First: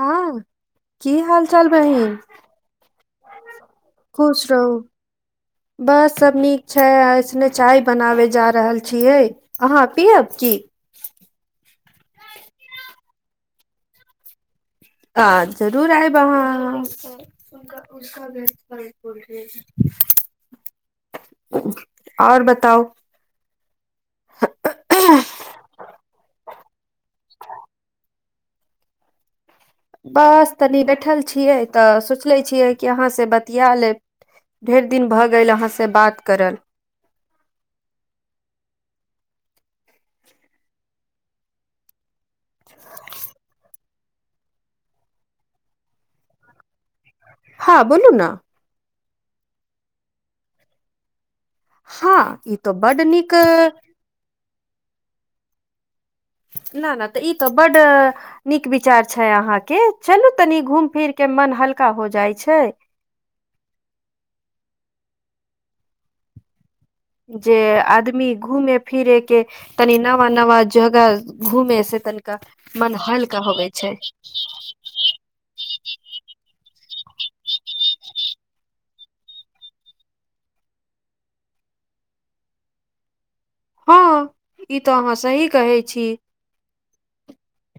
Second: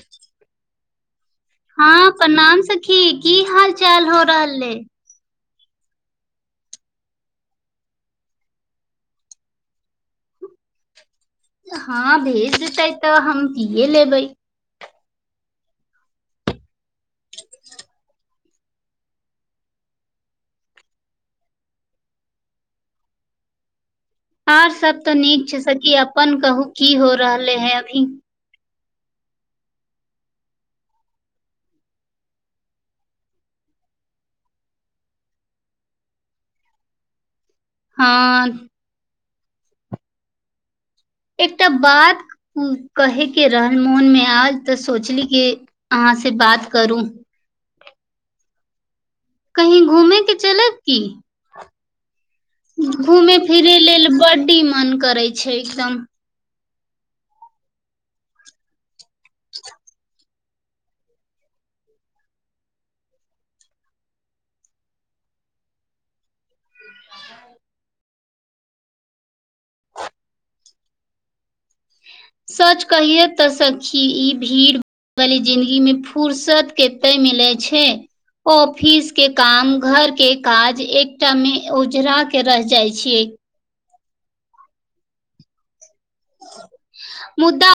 हँ की हाल चाल हँ बहिन प्रणाम सखी की हाल चाल हो खुश रहल रहू बस सब नीक छैय अइसने चाय बनाबै जा रहल छियै अहाँ पियब हँ भेज देतै तऽ हम पिए लेबै कि तऽ जरूर आयब अहाँ उक व बोल [unintelligible] आओर बताउ आर सब तऽ नीक छै सकी अपन कहू की हो रहले हैन अभी बस तनी बैठल छियै तऽ सोच ले छियै कि अहाँसँ बतिया ली ढेर दिन भऽ गेल अहाँ से बात करल हँ एकटा बात कहे केँ रहल मोन मे आयल तऽ सोचली कि अहाँ से बात करू हँ बोलू नऽ कही घूमे केँ चलब की हँ ई तो बड नीक घूमे फिरे लेल बड्डी मन करै छै एकदम नऽ नऽ ई तऽ बड्ड नीक विचार छैय अहाँकेँ चलू तनी घूम फिर केँ मन हल्का हो जाइ छैय जे आदमी घुमे फिरेकेँ तनी नवा नवा जगह घुमे से तनका सच मन कहियै हलका तऽ होबै छैय सखी ई भीड़ वाली जिन्दगी मे फुर्सत कते मिलै छैय ऑफिस केँ काम घर केँ काज एकटा मे ओझरा केँ रह जाइ छियै हँ ई तऽ अहाँ सही कहैय छी मुदा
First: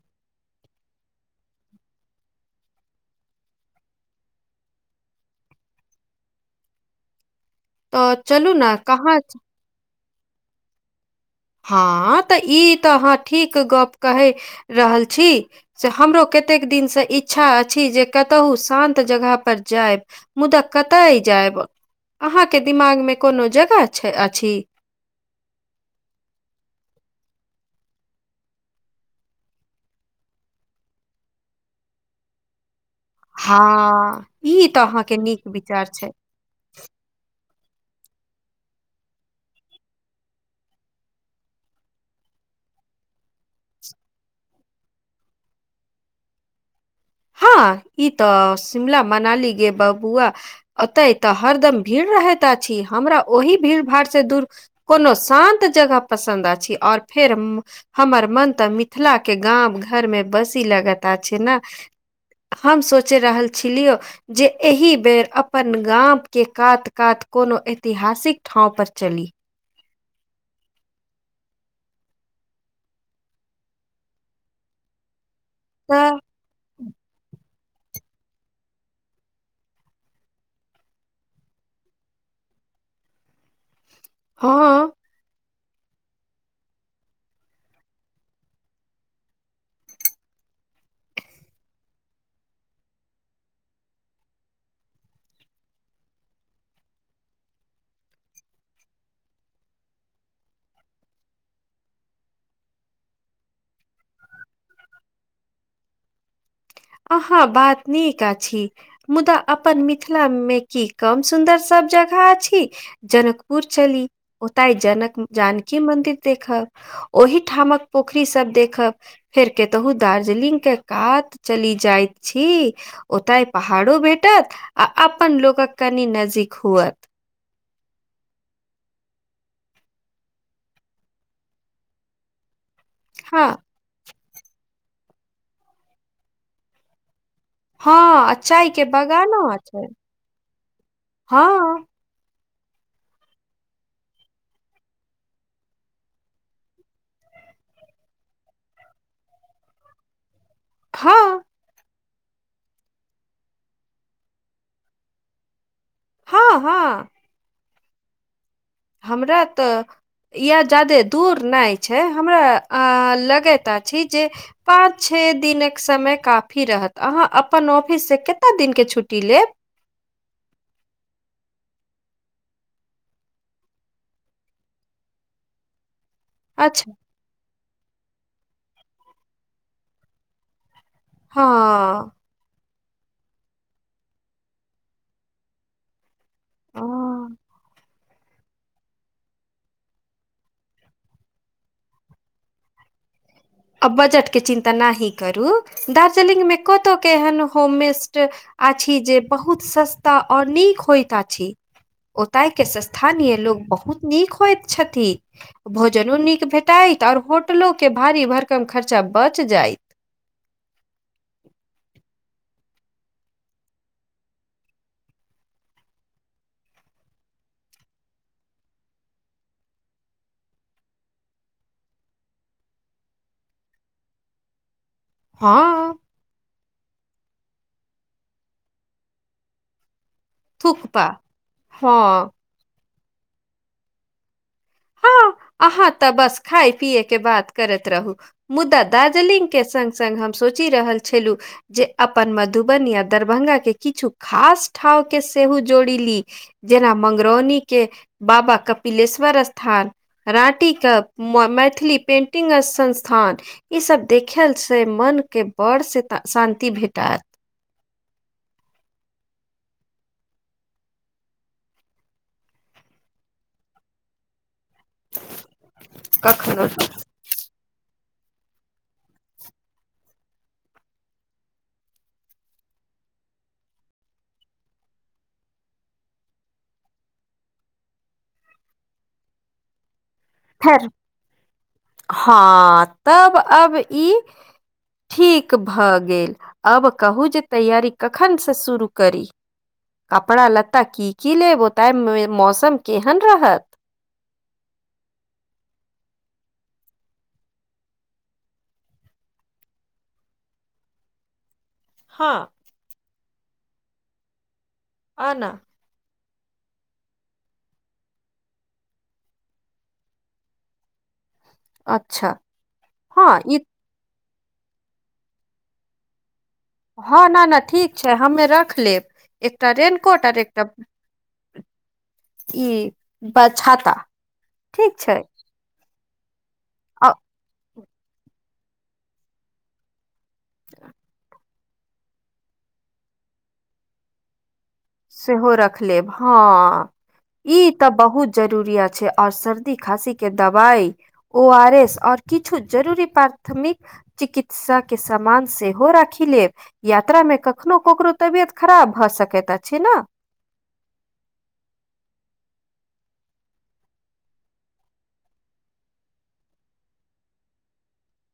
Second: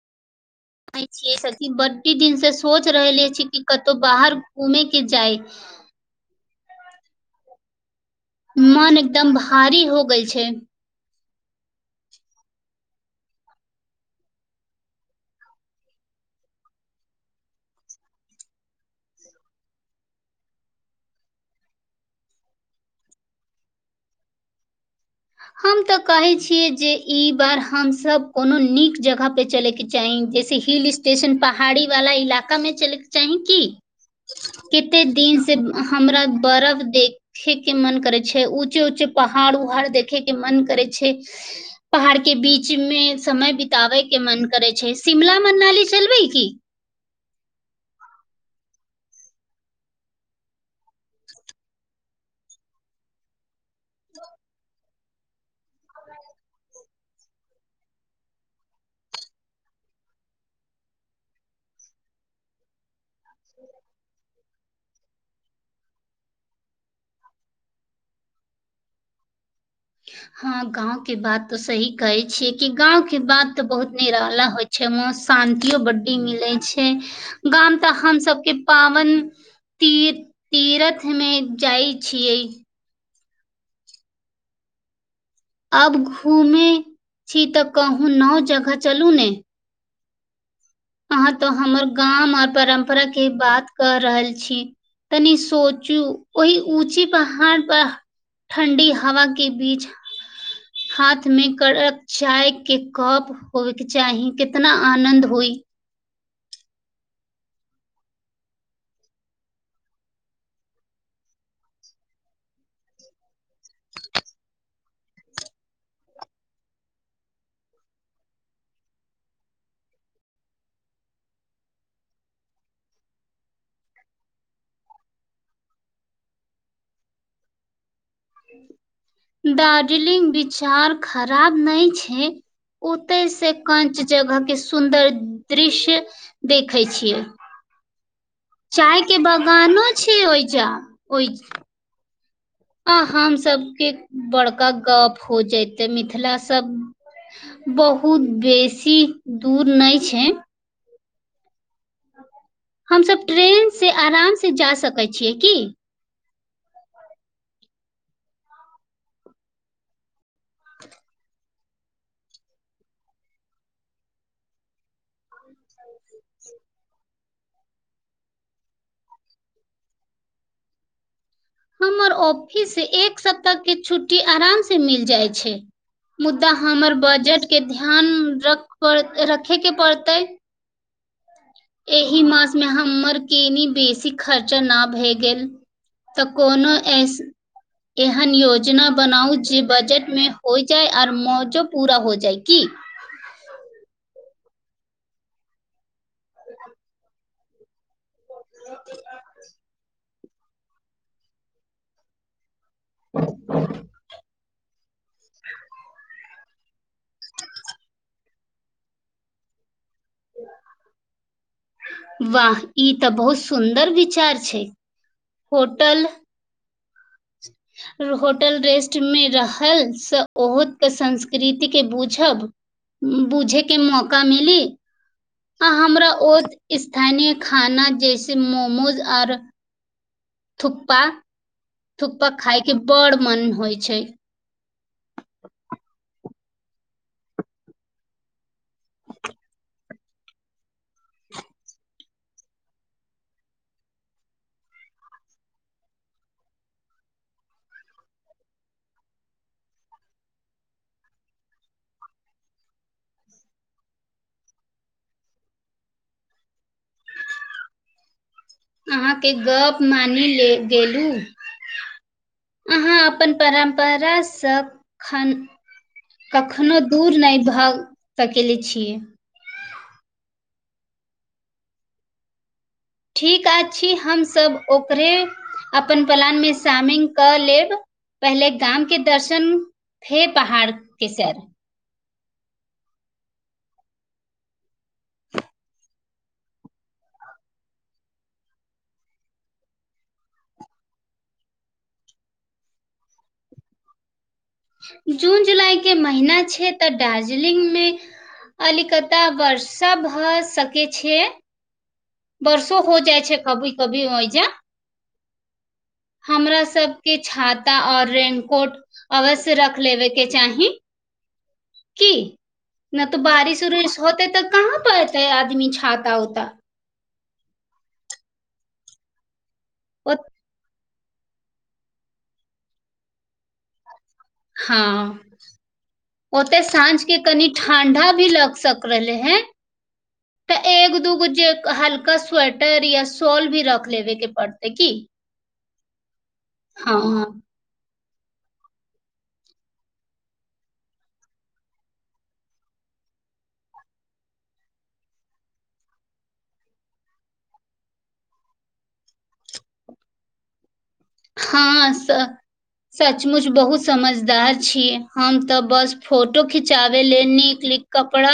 इ सब की बड्डी दिन से सोच रहले छी कि कतो बाहर घूमे केँ जाय ओ चलू ने मन कहाँ एकदम भारी हो गेल छै हँ तऽ ई तऽ अहाँ ठीक गप कहि रहल छी से हमरो कतेक दिनसँ इच्छा अछि जे कतहु शान्त जगहपर जायब मुदा कतय जायब अहाँकेँ दिमाग मे कोनो जगह छै अछि हम तऽ कहे छीयै जे ई बार हमस कोनो नीक जगह पे चले केँ चाहि जैसे हिल स्टेशन पहाड़ी वाला इलाका मे चले चाहि की हाँ, ई तऽ कते अहाँके दिन नीक से विचार छै। हमरा बर्फ देखे केँ मन करे छै ऊचे ऊचे पहाड़ उहाड़ देख देखे केँ मन करै छै पहाड़ केँ बीच मे समय बिताबे केँ मन करै छै शिमला मनाली चलबै की हँ ई तऽ शिमला मनाली गे बबुआ ओतेय तऽ हरदम भीड़ रहैत अछि हमरा ओहि भीड़ भाड़ से दूर कोनो शान्त जगह पसन्द अछि आओर फेर हमर मन तऽ मिथिला केँ गाम घर मे बसी लगत अछि नऽ हम सोचि रहल छलियौ जे एहि बेर अपन गाम केँ कात कात कोनो ऐतिहासिक ठाँव पर चली हँ गाँंव केँ बात तो सही कहै छियै कि गाँंव केँ बात तऽ बहुत निराला होइ छैय मौस शान्तियो तऽ बड्डी मिले छै गाम तऽ हम सबकेँ पावन ती तीरथमे जाइ छियै हँ अब घूमे छी तऽ कहूँ नव जगह चलू ने अहाँ तो हमर गाँम परम्परा केँ बात कऽ रहल छी तनी सोचू ओहि ऊँची पहाड़ पर ठण्डी हवा केँ बीच हाथ मे कड़क चाय केँ कप होयकेँ चाही कितना आनन्द होई अहाँक बात नीक अछि मुदा अपन मिथिला मे की कम सुन्दर सभ जगह अछि जनकपुर चली ओतय जनक जानकी मन्दिर देखब ओहिठामक पोखरी सब देखब फेर केतहु दार्जिलिंग के कात चली जाइत छी ओतय पहाड़ो भेटत आ अपन लोकक कनि नजदीक हुअत दार्जिलिंग विचार खराब नय छै ओते हँ से कंच जगह के सुंदर दृश्य देखै छियै चाय के बगानो छै ओहिचा ओहि हँ आ हम सभके बड़का गप हो जयते मिथिला सब बहुत बेसी दूर नहि छै हाँ हमसब ट्रेनसँ आरामसँ जा सकै छियै की हँ हँ हमरा तऽ या जादे दूर नय छै हमरा लगैत अछि जे पाँच छे दिनक समय काफी रहत अहाँ अपन ऑफिससँ कतेक दिनके छुट्टी लेब हमर ऑफिस से एक सप्ताहके छुट्टी आरामसँ मिल जाइत छै मुदा अच्छा हमर बजटके ध्यान रखड़ रखयके पड़तै हँ एहि मासमे हमर केनि बेसी खर्चा ना भए गेल तऽ कोनो एस एहन योजना बनाउ जे बजटमे होइ जाय आर मौजो पूरा होय जाय की [inaudible] आ बजट के चिन्ता नहि ही करू दार्जलिंग मे कत के एहन होम मे अछि जे बहुत सस्ता आऔर नीक होइत अछि ओताय के स्थानीय लोग बहुत नीक होइत छथि भोजनो नीक भेटाइत और होटलो के भारी भरकम खर्चा बच जायइत वाह ई तऽ बहुत सुन्दर विचार छै होटल ह [inaudible] [inaudible] होटल रेस्टमे रहलसँ ओहोके संस्कृतिके बुझब बुझैके मौका मिली आ हँ हमरा ओ स्थानीय खाना जैसे मोमोज आर थुप्पा थुकपा थुप्पा हँ खाय के बड़ मोन होइ छै हँ अहाँ तऽ बस खाय पियए के बात करैत रहू मुदा दार्जिलिंगके सङ्ग सङ्ग हम सोचि रहल छलहुँ जे अपन मधुबनी या दरभंगाके किछु खास ठाव के सेहो जोड़ी ली जेना मंगरौनी के बाबा कपिलेश्वर स्थान राटीके मैथिली पेन्टिंग संस्थान ईसभ देखय से मनके बड़ से शान्ति भेटत अहाँके गप मानि ले गेलहु अहाँ अपन परम्परासँप खन कखनो दूर नहि भऽ केले छियै ठीक अछि हमसभ ओकरे अपन प्लानमे शामिंग कऽ लेब पहिले गाम के दर्शन फेर पहाड़ फेर के शर हँ तब अब ई ठीक भऽ गेल आब कहू जे तैयरी कखनसँ शुरू करी कपड़ा लत्ता की की लेब ओ तहिमे मौसम केहन रहत जून जुलाई के महिना छै तऽ दार्जिलिंग मे अल कता वर्ष भऽ सक छै हँ वर्षो हो जाइ छै कभी कभी होइज आना [inaudible] हमरा सबके छाता और रेनकोट अवश्य रख लेबे के चाहि की अच्छा नहि तऽ हँ ई बारिश उरिश होतेै तऽ कहाँ पर एतेै आदमी छाता ऊता हँ न न ठीक छै हमे रख लेब एकटा रेननकोट आर एकटा ई ब छाता ठीक हँ छै ओते आ साँझके कनि ठंडा भी लग सक रहले हे तऽ एक दूगो जे हल्का स्वेटर या सॉल भी रख लेबे के की सेहो रख लेब हँ हँ ई तऽ बहुत जरूर छै और सर्दी खासी के दवाई ओ आर एस आओर किछु जरूरी प्राथमिक चिकित्सा के समामान सेहो राखि लेब यात्रा मे कखनो ककरो तबियत खराब भऽ सकैत अछि हँ स सचमुच बहुत समझदार छी हम ते बस फोटो खिचाबे ले नीक कपड़ा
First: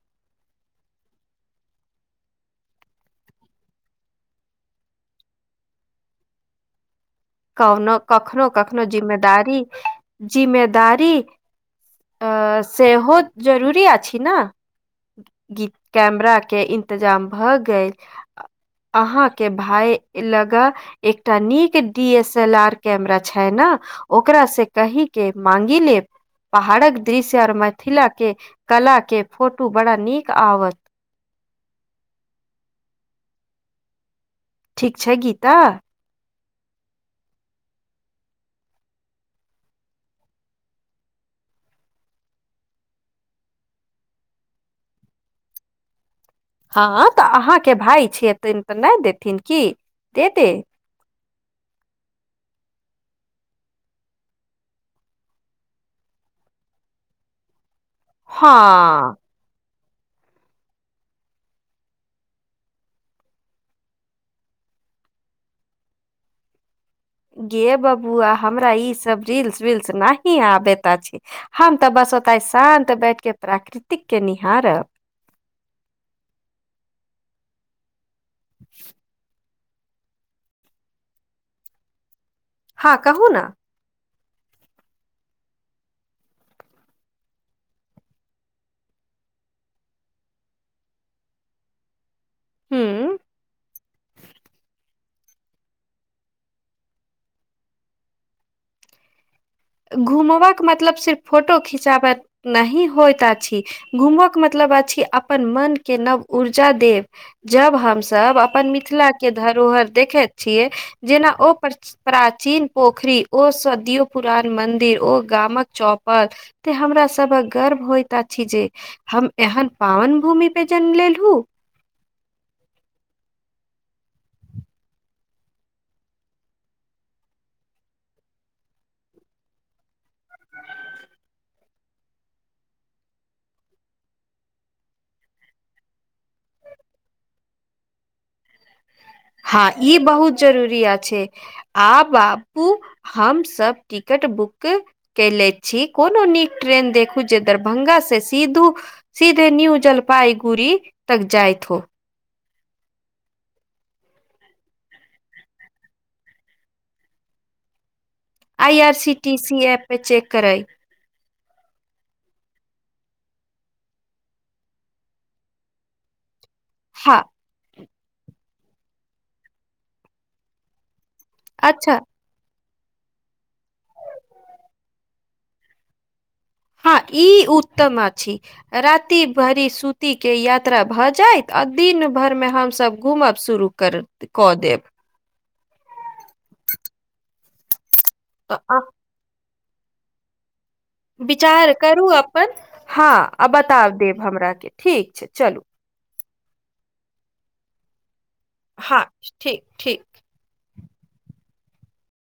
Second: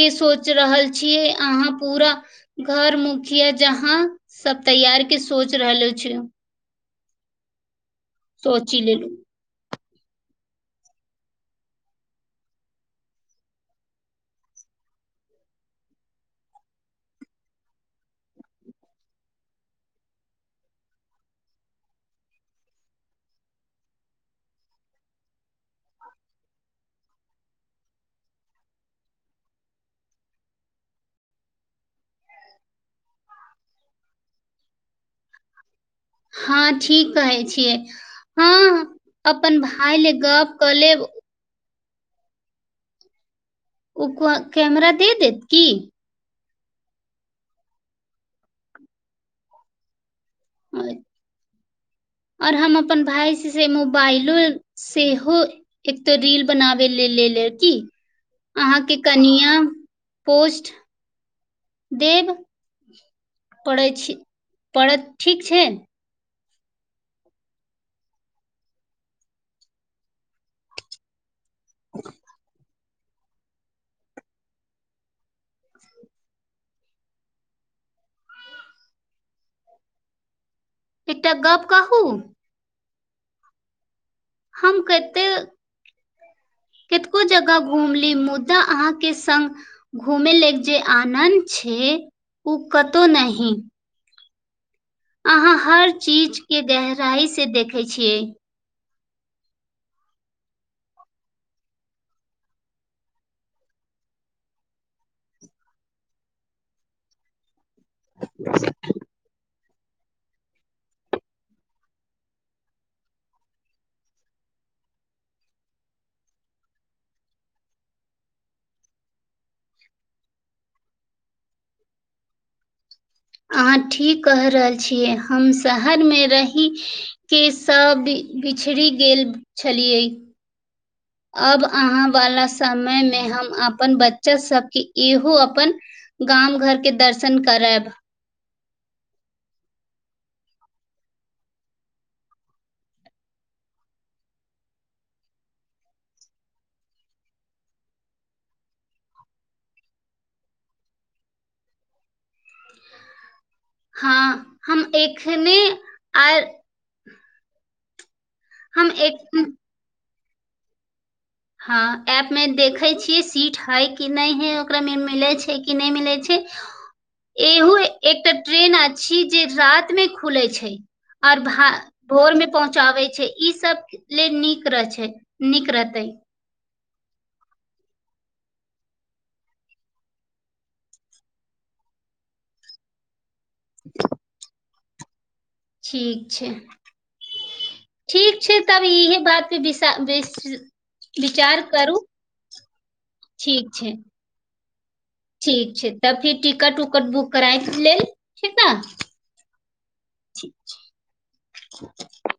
के सोच रहल छियै अहाँ पूरा घर मुखिया जहाँ सब तैयार के सोच रहलो छै कनो कखनो सोचि कखनो लेलु जिम्मेदारी जिम्मेदारी अ सेहो जरूरी अछि ने गी कैमरा के इन्तजाम भऽ गेल अहाँ के भाय लगा एकटा नीक D S L R camera छै ने ओकरा से कहि के माँगी लेब पहाड़क दृश्य और मिथिला के कला के फोटो बड़ा नीक आवत ठीक छै गीता हँ ठीक कहै छियै हँ अपन भाय ले गप कऽ लेब ओ कैमरा दे देत की हँ तऽ अहाँके भााय छियथिन तऽ नहि देथिन की दे आओर हम अपन भाय से मोबाइलो सेहो एक तऽ रील बनाबे ल लेले ती अहाँके हँ। कनियाँ पोस्ट देब पड़ै छी पड़त ठीक छै गे बबुआ हमरा ई सब रील्स विल्स नी आबेत छै हम तऽ बस ओताे शान्त बैठ के प्राकृतिक के निहारब एकटा गप कहू हँ कहू न हम कते कतको जगह घूम ली मुदा अहाँके संग घुमे लेल जे आनन्द छै ओ कतहु हूँ नहि अहाँ हर चीजके गहराइसँ देखै छियै घुमबाक मतलब सिर्फ फोटो खिचाब नही होइत अछि घूमयक मतलब अछि अपन मन के नव ऊर्जा देब जब हमसभ अपन मिथिला के धरोहर देखैत छियै जेना ओ पर प्राचीन पोखरी ओ सदियोय पुरान मंदिर ओ गामक चौपल ते हमरा सबक गर्व होइत अछि जे हम एहन पावन भूमि पे जन्म लेलहु अहाँ ठीक कह रहल छियै हम शहरमे रही केसँ बि बिछड़ि गेल छलियै अब अहाँ वाला समय मे हम अपन बच्चा सबके इहो अपन गाम घरके दर्शन कराब हँ ई बहुत जरूरी अछै आ बापू हम सब टिकट बुक कयले छी कोनो नीक ट्रेन देखू जे दरभंगासँ सीधू सीधे न्यू जलपाइगुड़ी तक जाइत हो हँ हम एखने आ आई हम आर सी टी एक सी ऐप पर चेक करै हँ एपमे देखै छियै सीट हइ कि नहि हइ ओकरामे मिलै छै कि नहि मिलै छै हाँ एहो एकटा ट्रेन अ छी जे रात मे खुलै छै आओर भा अच्छा भोरमे पहुँचाबै छै ई सब लेल नीक रह छै नीक रहतै हँ ई उत्तम आ छी राति भरी सूती के यात्रा भऽ जायइत आ दिन भरि मे हमसभ घुमब शुरू कर कऽ देब ठीक छै ठीक अ- छै अ- तब इहे बात के विसा विस विचार करू अपन हँ आ ठीक बता छै देब हमरा के ठीक छै चलू ठीक छै तऽ फीर तिकट उकट बुक करै छी लेल ठीक ने हाँ ठीक ठीक ठीक छै